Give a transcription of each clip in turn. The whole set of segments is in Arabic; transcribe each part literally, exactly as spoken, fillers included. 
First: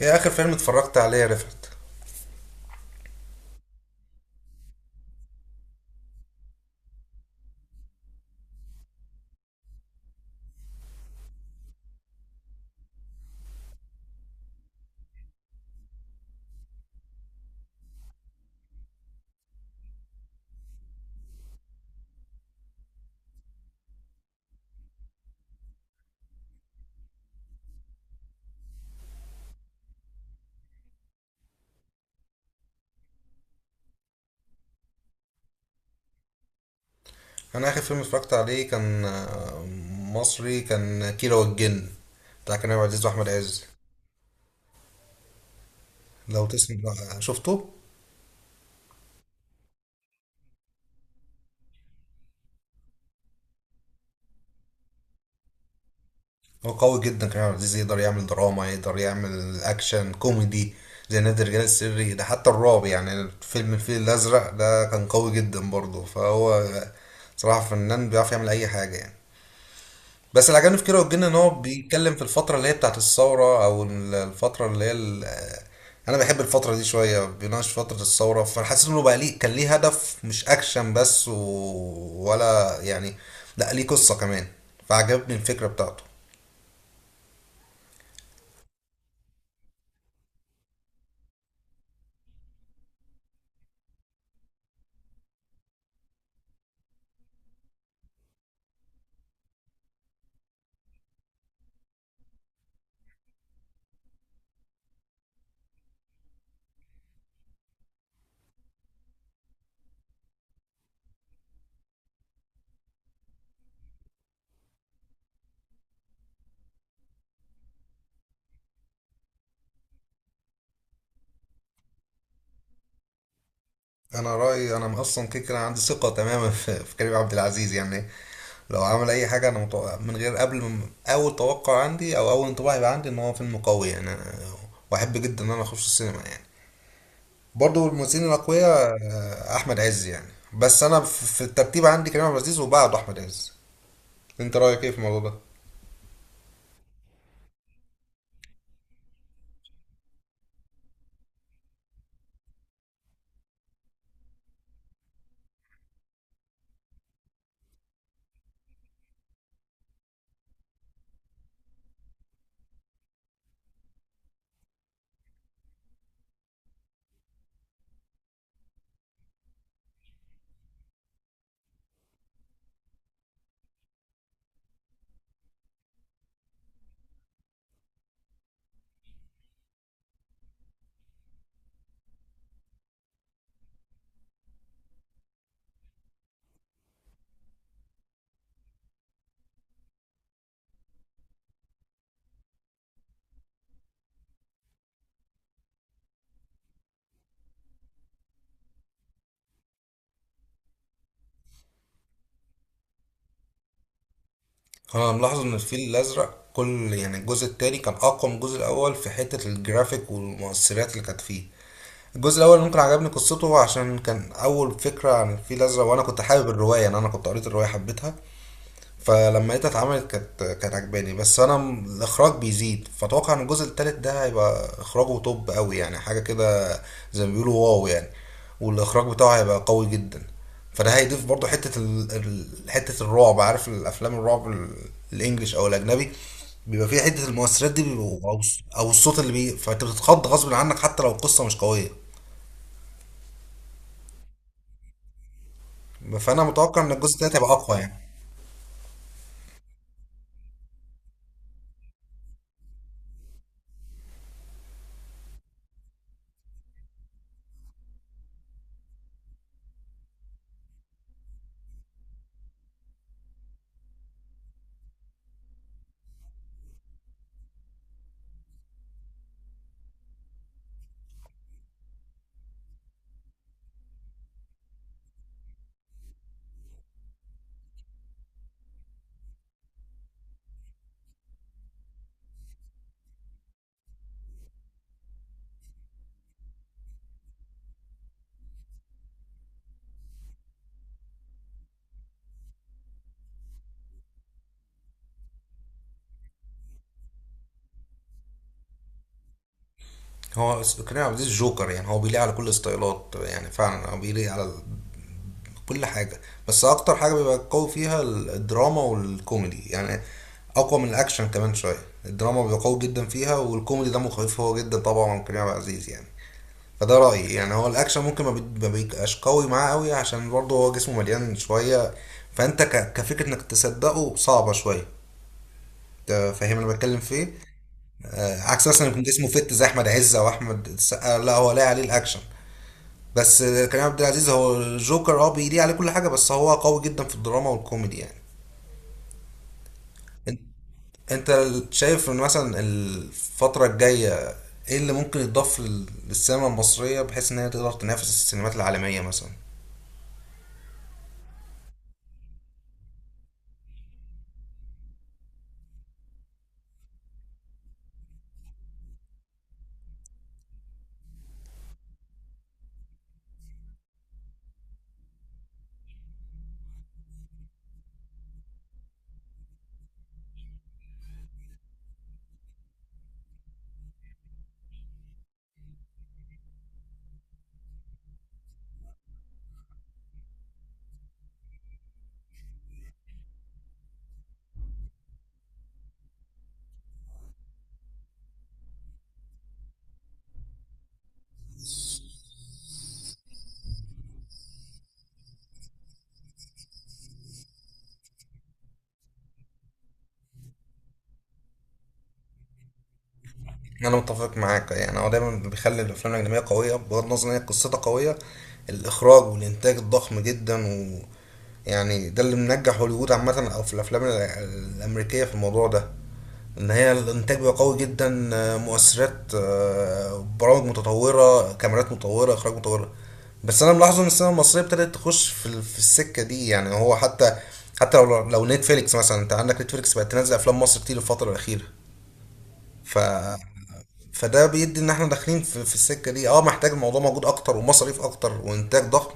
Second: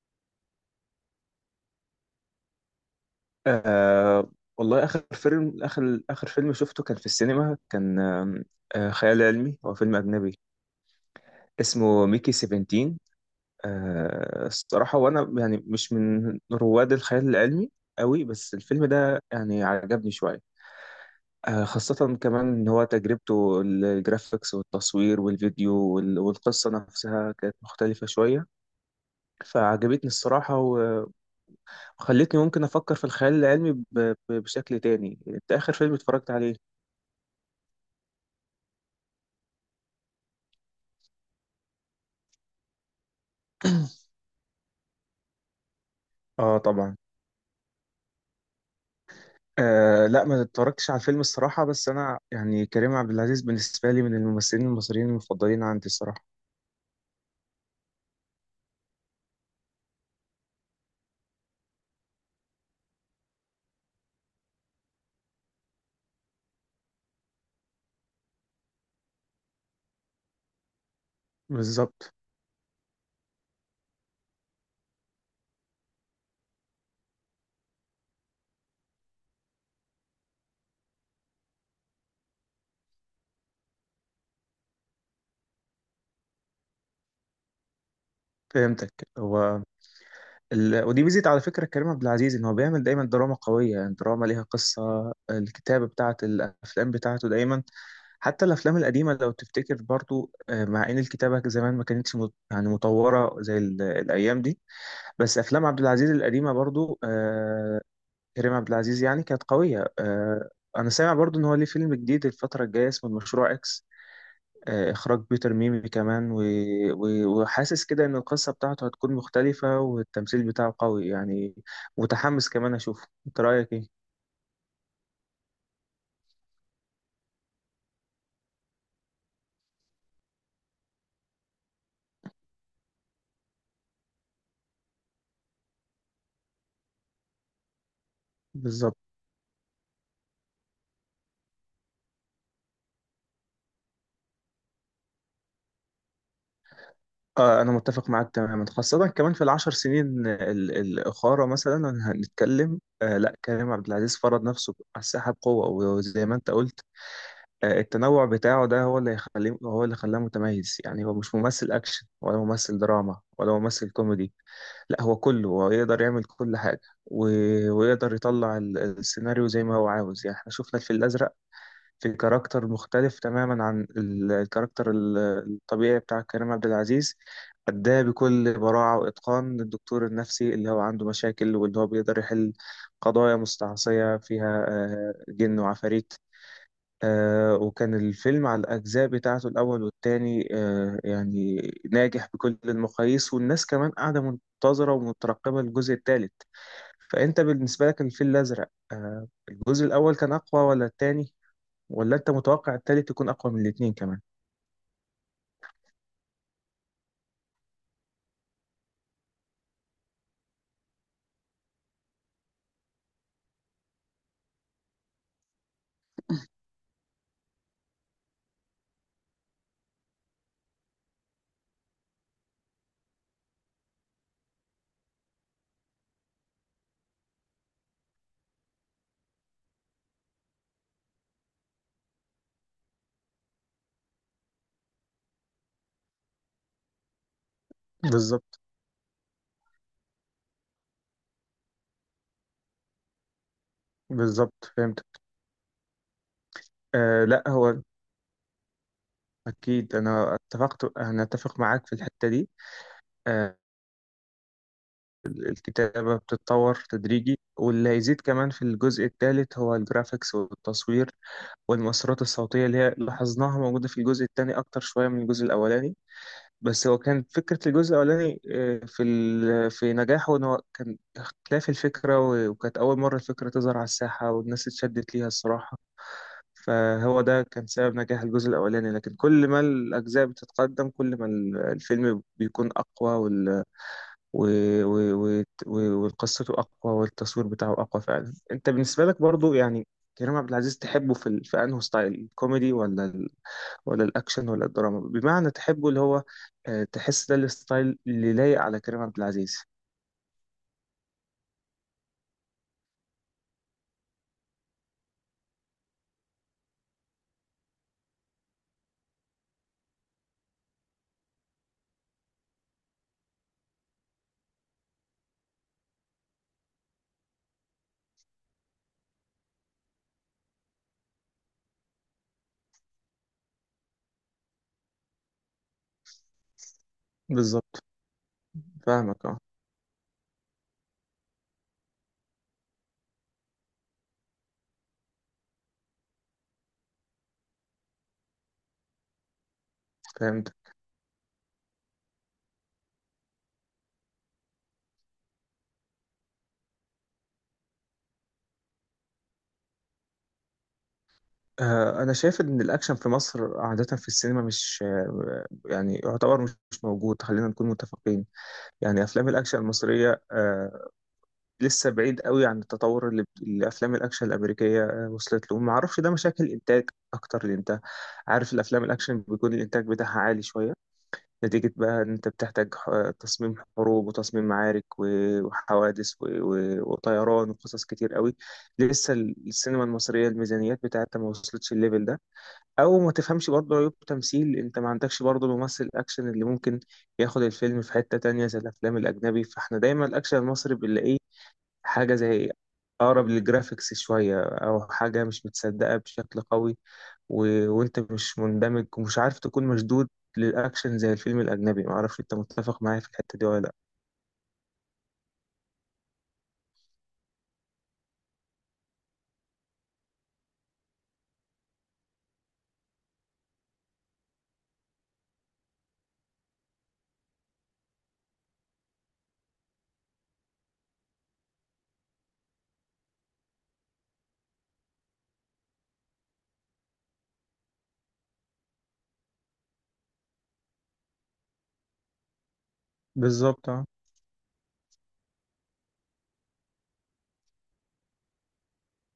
ايه اخر فيلم اتفرجت عليه يا رفعت؟ آه والله آخر فيلم آخر آخر فيلم شفته كان في السينما، كان آم، آه خيال علمي، هو فيلم أجنبي اسمه ميكي سفنتين. آه الصراحة، وأنا يعني مش من رواد الخيال العلمي قوي، بس الفيلم ده يعني عجبني شوية. آه خاصة كمان إن هو تجربته الجرافيكس والتصوير والفيديو وال- والقصة نفسها كانت مختلفة شوية، فعجبتني الصراحة و- وخلتني ممكن أفكر في الخيال العلمي ب- ب- بشكل تاني. أنت آخر فيلم اتفرجت عليه؟ انا اخر فيلم اتفرجت عليه كان آه، مصري، كان كيرة والجن، بتاع كريم عبد العزيز واحمد عز. لو اه، تسمع طبعا. شفته. آه، لا، ما اتفرجتش على الفيلم الصراحة، بس أنا يعني كريم عبد العزيز بالنسبة لي من الممثلين المصريين المفضلين عندي الصراحة. هو قوي جدا كريم عبد العزيز، يقدر يعمل دراما، يقدر يعمل اكشن كوميدي زي نادي الرجال السري ده، حتى الرعب يعني فيلم الفيل الازرق ده كان قوي جدا برضه. فهو صراحة فنان بيعرف يعمل اي حاجة يعني. بس اللي عجبني في كيرة والجن ان هو بالظبط، بيتكلم في الفترة اللي هي بتاعت الثورة، او ال- الفترة اللي هي ال- انا بحب الفترة دي شوية، بيناقش فترة الثورة، فحسيت انه بقى ليه، كان ليه هدف مش اكشن بس و... ولا يعني لا، ليه قصة كمان، فعجبني الفكرة بتاعته. فهمتك. هو ال... ودي ميزة على فكرة كريم عبد العزيز إن هو بيعمل دايما دراما قوية، يعني دراما ليها قصة، الكتابة بتاعة الأفلام بتاعته دايما، حتى الأفلام القديمة لو تفتكر برضو، آه، مع إن الكتابة زمان ما كانتش مت... يعني متطورة زي ال... الأيام دي، بس أفلام عبد العزيز القديمة برضو، آه، كريم عبد العزيز يعني كانت قوية. آه، أنا سامع برضو إن هو ليه فيلم جديد الفترة الجاية اسمه المشروع إكس، آه، إخراج بيتر ميمي كمان، و... و... وحاسس كده إن القصة بتاعته هتكون مختلفة والتمثيل بتاعه قوي، يعني متحمس كمان أشوفه. أنت رأيك إيه؟ انا رأيي، انا اصلا كده كده عندي ثقة تماما في في كريم عبد العزيز يعني. لو عمل اي حاجة، انا متوقع من غير، قبل من اول توقع عندي او اول انطباع يبقى عندي ان هو فيلم قوي يعني. أنا- واحب جدا ان انا اخش السينما يعني. برضو الممثلين بالظبط. الاقوياء آه، احمد عز يعني، بس انا في في الترتيب عندي كريم عبد العزيز وبعده احمد عز. انت رايك ايه في الموضوع ده؟ آه أنا متفق معاك تماما، خاصة كمان في العشر سنين ال- الأخرى مثلا، هنتكلم آه لا، كريم عبد العزيز فرض نفسه على الساحة بقوة. وزي ما أنت قلت، آه، التنوع بتاعه ده هو اللي يخليه، هو اللي خلاه متميز، يعني هو مش ممثل أكشن ولا ممثل دراما ولا ممثل كوميدي، لا، هو كله، هو يقدر يعمل كل حاجة، و... ويقدر يطلع ال- السيناريو زي ما هو عاوز. يعني احنا شفنا الفيل الأزرق في كاركتر مختلف تماما عن ال- الكاركتر ال- الطبيعي بتاع كريم عبد العزيز، أداه بكل براعة وإتقان، الدكتور النفسي اللي هو عنده مشاكل واللي هو بيقدر يحل قضايا مستعصية فيها، آه، جن وعفاريت. آه وكان الفيلم على الأجزاء بتاعته، الأول والتاني، آه يعني ناجح بكل المقاييس، والناس كمان قاعدة منتظرة ومترقبة الجزء التالت. فأنت بالنسبة لك الفيل الأزرق، آه الجزء الأول كان أقوى ولا التاني، ولا أنت متوقع التالت يكون أقوى من الاتنين كمان؟ انا ملاحظ ان الفيل الازرق، كل يعني الجزء التاني كان اقوى من الجزء الاول في حته الجرافيك والمؤثرات اللي كانت فيه. الجزء الاول ممكن عجبني قصته عشان كان اول فكره عن الفيل الازرق، وانا كنت حابب الروايه يعني، انا كنت قريت الروايه، حبيتها، فلما لقيتها اتعملت كانت كانت عجباني. بس انا م- الاخراج بيزيد، فاتوقع ان الجزء التالت ده هيبقى اخراجه توب قوي يعني، حاجه كده زي ما بيقولوا واو يعني، والاخراج بتاعه هيبقى قوي جدا. فده هيضيف برضو حته ال... ال- حته الرعب. عارف الافلام الرعب، ال- الانجليش او الاجنبي، بيبقى فيها حته المؤثرات دي، بيبقوا او بالظبط. الص- أو الصوت اللي بي، فانت بتتخض غصب عنك حتى لو القصه مش قويه. بالظبط، فهمت. فانا متوقع ان الجزء آه التالت لا، هيبقى اقوى هو يعني. أكيد. أنا اتفقت أنا أتفق معاك في الحتة دي. آه الكتابة بتتطور تدريجي، واللي هيزيد كمان في الجزء الثالث هو الجرافيكس والتصوير والمؤثرات الصوتية اللي هي لاحظناها موجودة في الجزء الثاني أكتر شوية من الجزء الأولاني، بس هو كان فكرة الجزء الأولاني آه، في ال- في نجاحه إن هو كان اختلاف الفكرة و- وكانت أول مرة الفكرة تظهر على الساحة والناس اتشدت ليها الصراحة، فهو ده كان سبب نجاح الجزء الأولاني. لكن كل ما الأجزاء بتتقدم، كل ما ال- الفيلم بيكون أقوى و... و... و... و- وقصته أقوى والتصوير بتاعه أقوى فعلا. أنت بالنسبة لك برضو يعني كريم عبد العزيز تحبه في ال... في أنه ستايل الكوميدي ولا ال... ولا الأكشن ولا الدراما؟ بمعنى تحبه اللي هو، آه، تحس ده الستايل اللي لايق على كريم عبد العزيز؟ هو س- كريم عبد العزيز جوكر يعني، هو بيليق على كل الستايلات، يعني فعلا هو بيليق على كل حاجة. بس أكتر حاجة بيبقى قوي فيها الدراما والكوميدي يعني، أقوى من الأكشن كمان شوية. الدراما بيبقى قوي جدا فيها، والكوميدي دمه خفيف هو جدا طبعا، من كريم عبد العزيز يعني. فده رأيي يعني. هو الأكشن ممكن ما بي- ما بيبقاش قوي معاه قوي، عشان برضه هو جسمه مليان شوية، فأنت ك- كفكرة إنك تصدقه صعبة شوية. أنت فاهم أنا بتكلم في إيه؟ بالظبط، آه، عكس مثلا يكون فاهمك، جسمه اه، فت زي أحمد عز أو أحمد السقا، لا هو لاقي عليه الأكشن. بس كريم عبد العزيز هو الجوكر، اه بيليق عليه كل حاجه، بس هو قوي جدا في الدراما والكوميدي يعني. فهمت. انت انت شايف ان مثلا الفتره الجايه ايه اللي ممكن يتضاف لل- للسينما المصريه بحيث ان هي تقدر تنافس السينمات العالميه مثلا؟ آه، أنا شايف إن الأكشن في مصر عادة في السينما مش آه، يعني يعتبر مش موجود، خلينا نكون متفقين. يعني أفلام الأكشن المصرية آه، لسه بعيد قوي عن التطور اللي اللي افلام الاكشن الامريكيه آه، وصلت له. ما اعرفش ده مشاكل انتاج اكتر، لان انت عارف الافلام الاكشن بيكون الانتاج بتاعها عالي شويه. نتيجه بقى ان انت بتحتاج ح- تصميم حروب وتصميم معارك و- وحوادث و- و- وطيران وقصص كتير قوي. لسه ال- السينما المصريه الميزانيات بتاعتها ما وصلتش الليفل ده، او ما تفهمش برضه عيوب تمثيل، انت ما عندكش برضه الممثل الاكشن اللي ممكن ياخد الفيلم في حته تانية زي الافلام الاجنبي. فاحنا دايما الاكشن المصري بنلاقيه حاجة زي أقرب للجرافيكس شوية، أو حاجة مش متصدقة بشكل قوي، و... وأنت مش مندمج ومش عارف تكون مشدود للأكشن زي الفيلم الأجنبي. معرفش أنت متفق معايا في الحتة دي ولا لأ؟ انا متفق معاك يعني. هو دايما بيخلي الافلام الاجنبيه قويه بغض النظر ان هي قصتها قويه، الاخراج والانتاج الضخم جدا، و يعني ده اللي منجح هوليوود عامه، او في الافلام ال- الامريكيه في الموضوع ده، ان هي الانتاج بقى قوي جدا آه، مؤثرات آه، برامج متطوره، كاميرات متطوره، اخراج متطوره. بس انا ملاحظ ان السينما المصريه ابتدت تخش في ال- في السكه دي يعني. هو حتى حتى لو لو نتفليكس مثلا، انت عندك نتفليكس بقت تنزل افلام مصر كتير الفتره الاخيره، ف بالظبط، اه، فده بيدي ان احنا داخلين في, في السكه دي. اه محتاج الموضوع موجود اكتر ومصاريف اكتر وانتاج ضخم.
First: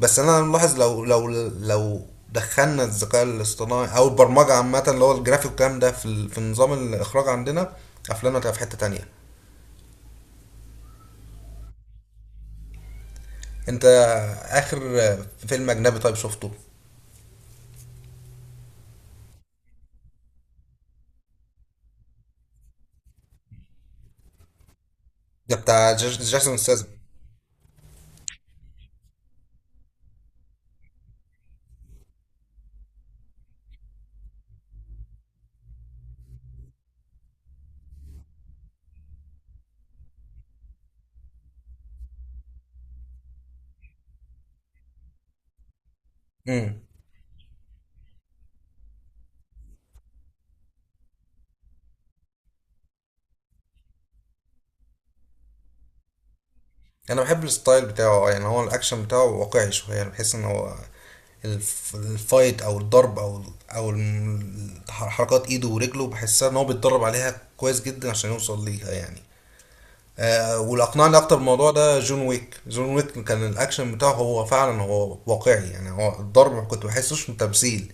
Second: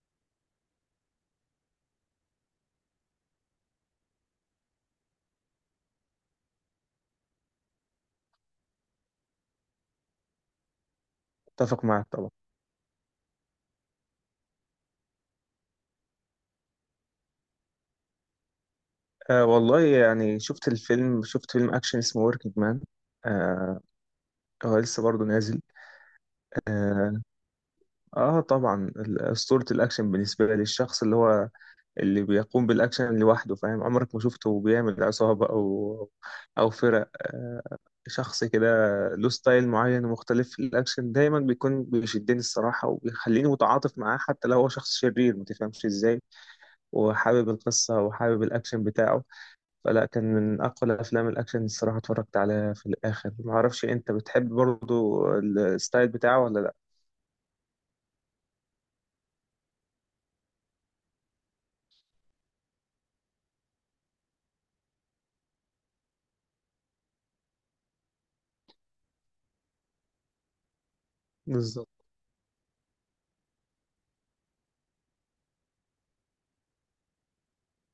بس انا ملاحظ لو لو لو دخلنا الذكاء الاصطناعي او البرمجه عامه، اللي هو الجرافيك والكلام ده، في ال- في نظام الاخراج عندنا، افلامنا هتبقى في حته تانية. متفق معاك طبعا. انت اخر فيلم اجنبي طيب شفته؟ آه، والله، يعني شفت الفيلم شفت فيلم أكشن اسمه وركينج مان. آه هو لسه برضه ده نازل. بتاع جاس- جاسون ستاثام. آه طبعا، ال- أسطورة الأكشن بالنسبة لي، الشخص اللي هو اللي بيقوم بالأكشن لوحده، فاهم؟ عمرك ما شفته بيعمل عصابة أو أو فرق، آه، شخص كده له ستايل معين ومختلف في الأكشن، دايما بيكون بيشدني الصراحة وبيخليني متعاطف معاه حتى لو هو شخص شرير، ما تفهمش إزاي. وحابب القصة وحابب الأكشن بتاعه. فلا، كان من أقوى الأفلام الأكشن الصراحة اتفرجت عليها في الآخر. معرفش أنت بتحب برضو الستايل بتاعه ولا لأ؟ انا بحب الستايل بتاعه اه، يعني هو الاكشن بتاعه واقعي شويه يعني، بحس ان هو الف- الفايت او الضرب او ال- او الم- ح- حركات ايده ورجله، بحسها ان هو بيتدرب عليها كويس جدا عشان يوصل ليها يعني. آه، واللي اقنعني اكتر بالموضوع بالظبط، ده جون ويك. جون ويك كان الاكشن بتاعه هو فعلا هو واقعي يعني، هو الضرب ما كنت بحسوش من تمثيل.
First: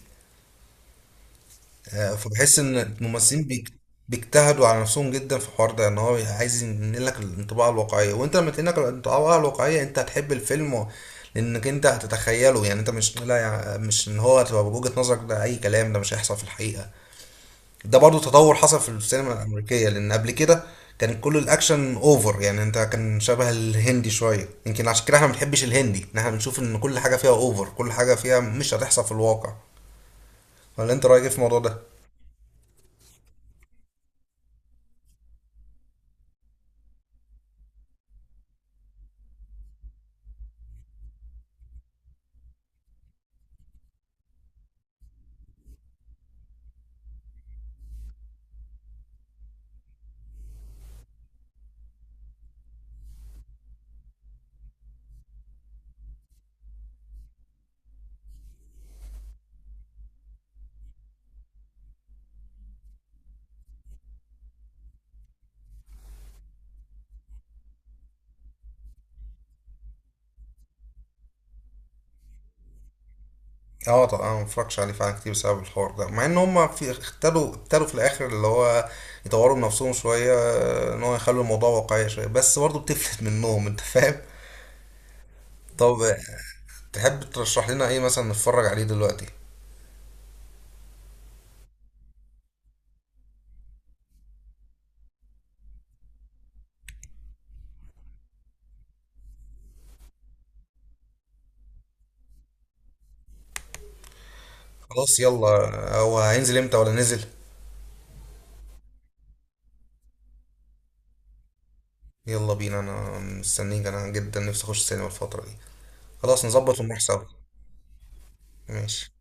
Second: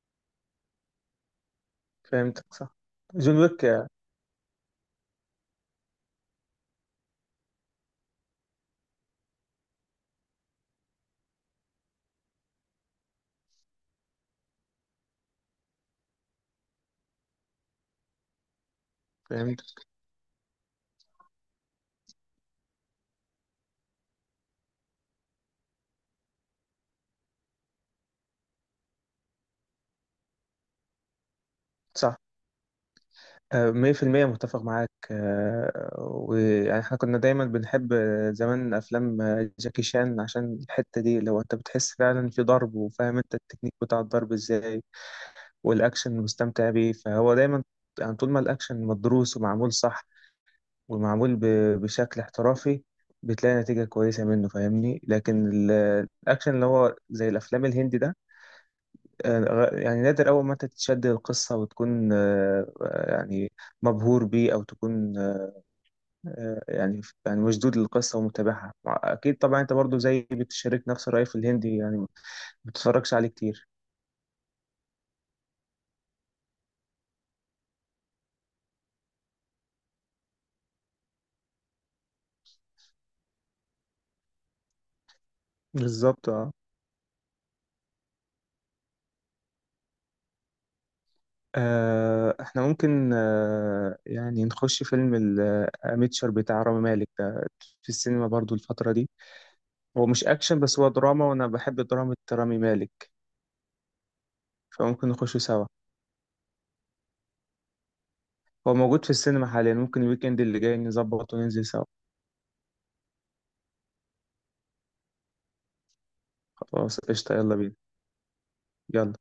آه، فهمتك. فبحس صح، ان جون الممثلين بيك- ويك. بيجتهدوا على نفسهم جدا في الحوار ده، ان هو عايز ينقلك الانطباع الواقعيه، وانت لما تنقلك الانطباع الواقعيه انت هتحب الفيلم، و- لانك انت هتتخيله يعني. انت مش لا يع- مش ان هو تبقى بوجهه نظرك ده اي كلام، ده مش هيحصل في الحقيقه. ده برضو تطور حصل في السينما فهمت. الامريكيه، لان قبل كده كان كل الاكشن اوفر يعني، انت كان شبه الهندي شويه. يمكن عشان كده احنا ما بنحبش الهندي، ان احنا بنشوف ان كل حاجه فيها اوفر، كل حاجه فيها مش هتحصل في الواقع. ولا انت رايك ايه في الموضوع ده؟ صح. آه، مية في المية متفق معاك. آه، ويعني احنا كنا دايما بنحب آه، زمان أفلام آه، جاكي شان عشان الحتة دي. لو أنت بتحس فعلا في ضرب، وفاهم أنت التكنيك بتاع الضرب إزاي والأكشن مستمتع بيه، فهو دايما يعني طول ما الأكشن مدروس ومعمول صح، ومعمول ب- بشكل احترافي، بتلاقي نتيجة كويسة منه، فاهمني؟ لكن ال- الأكشن اللي هو زي الأفلام الهندي ده، آه، يعني نادر أول ما أنت تتشد القصة وتكون آه، آه، يعني مبهور بيه، او تكون آه، يعني يعني مشدود للقصة ومتابعها. أكيد طبعا أنت برضو زي بتشارك نفس الرأي في الهندي، يعني ما بتتفرجش عليه كتير. اه طبعا انا ما بتفرجش عليه فعلا كتير بسبب الحوار ده، مع ان هم في اختلوا، ابتدوا في الاخر اللي هو يطوروا من نفسهم شويه آه، ان هو يخلوا الموضوع واقعي شويه، بس برضه بتفلت منهم، انت فاهم. طب آه، بالظبط، اه. تحب ترشح لنا ايه مثلا نتفرج عليه دلوقتي؟ آه، إحنا ممكن آه، يعني نخش فيلم الميتشر بتاع رامي مالك ده في السينما برضو الفترة دي. هو مش أكشن، بس هو دراما، وأنا بحب دراما رامي مالك، فممكن خلاص نخشه سوا. يلا. هو هينزل امتى ولا نزل؟ هو موجود في السينما حاليا، ممكن الويكند اللي جاي نظبط وننزل سوا. يلا بينا، انا مستنيك، انا جدا نفسي اخش السينما الفتره دي. خلاص نظبط ونروح خلاص، سوا. قشطة، يلا بينا. ماشي. يلا.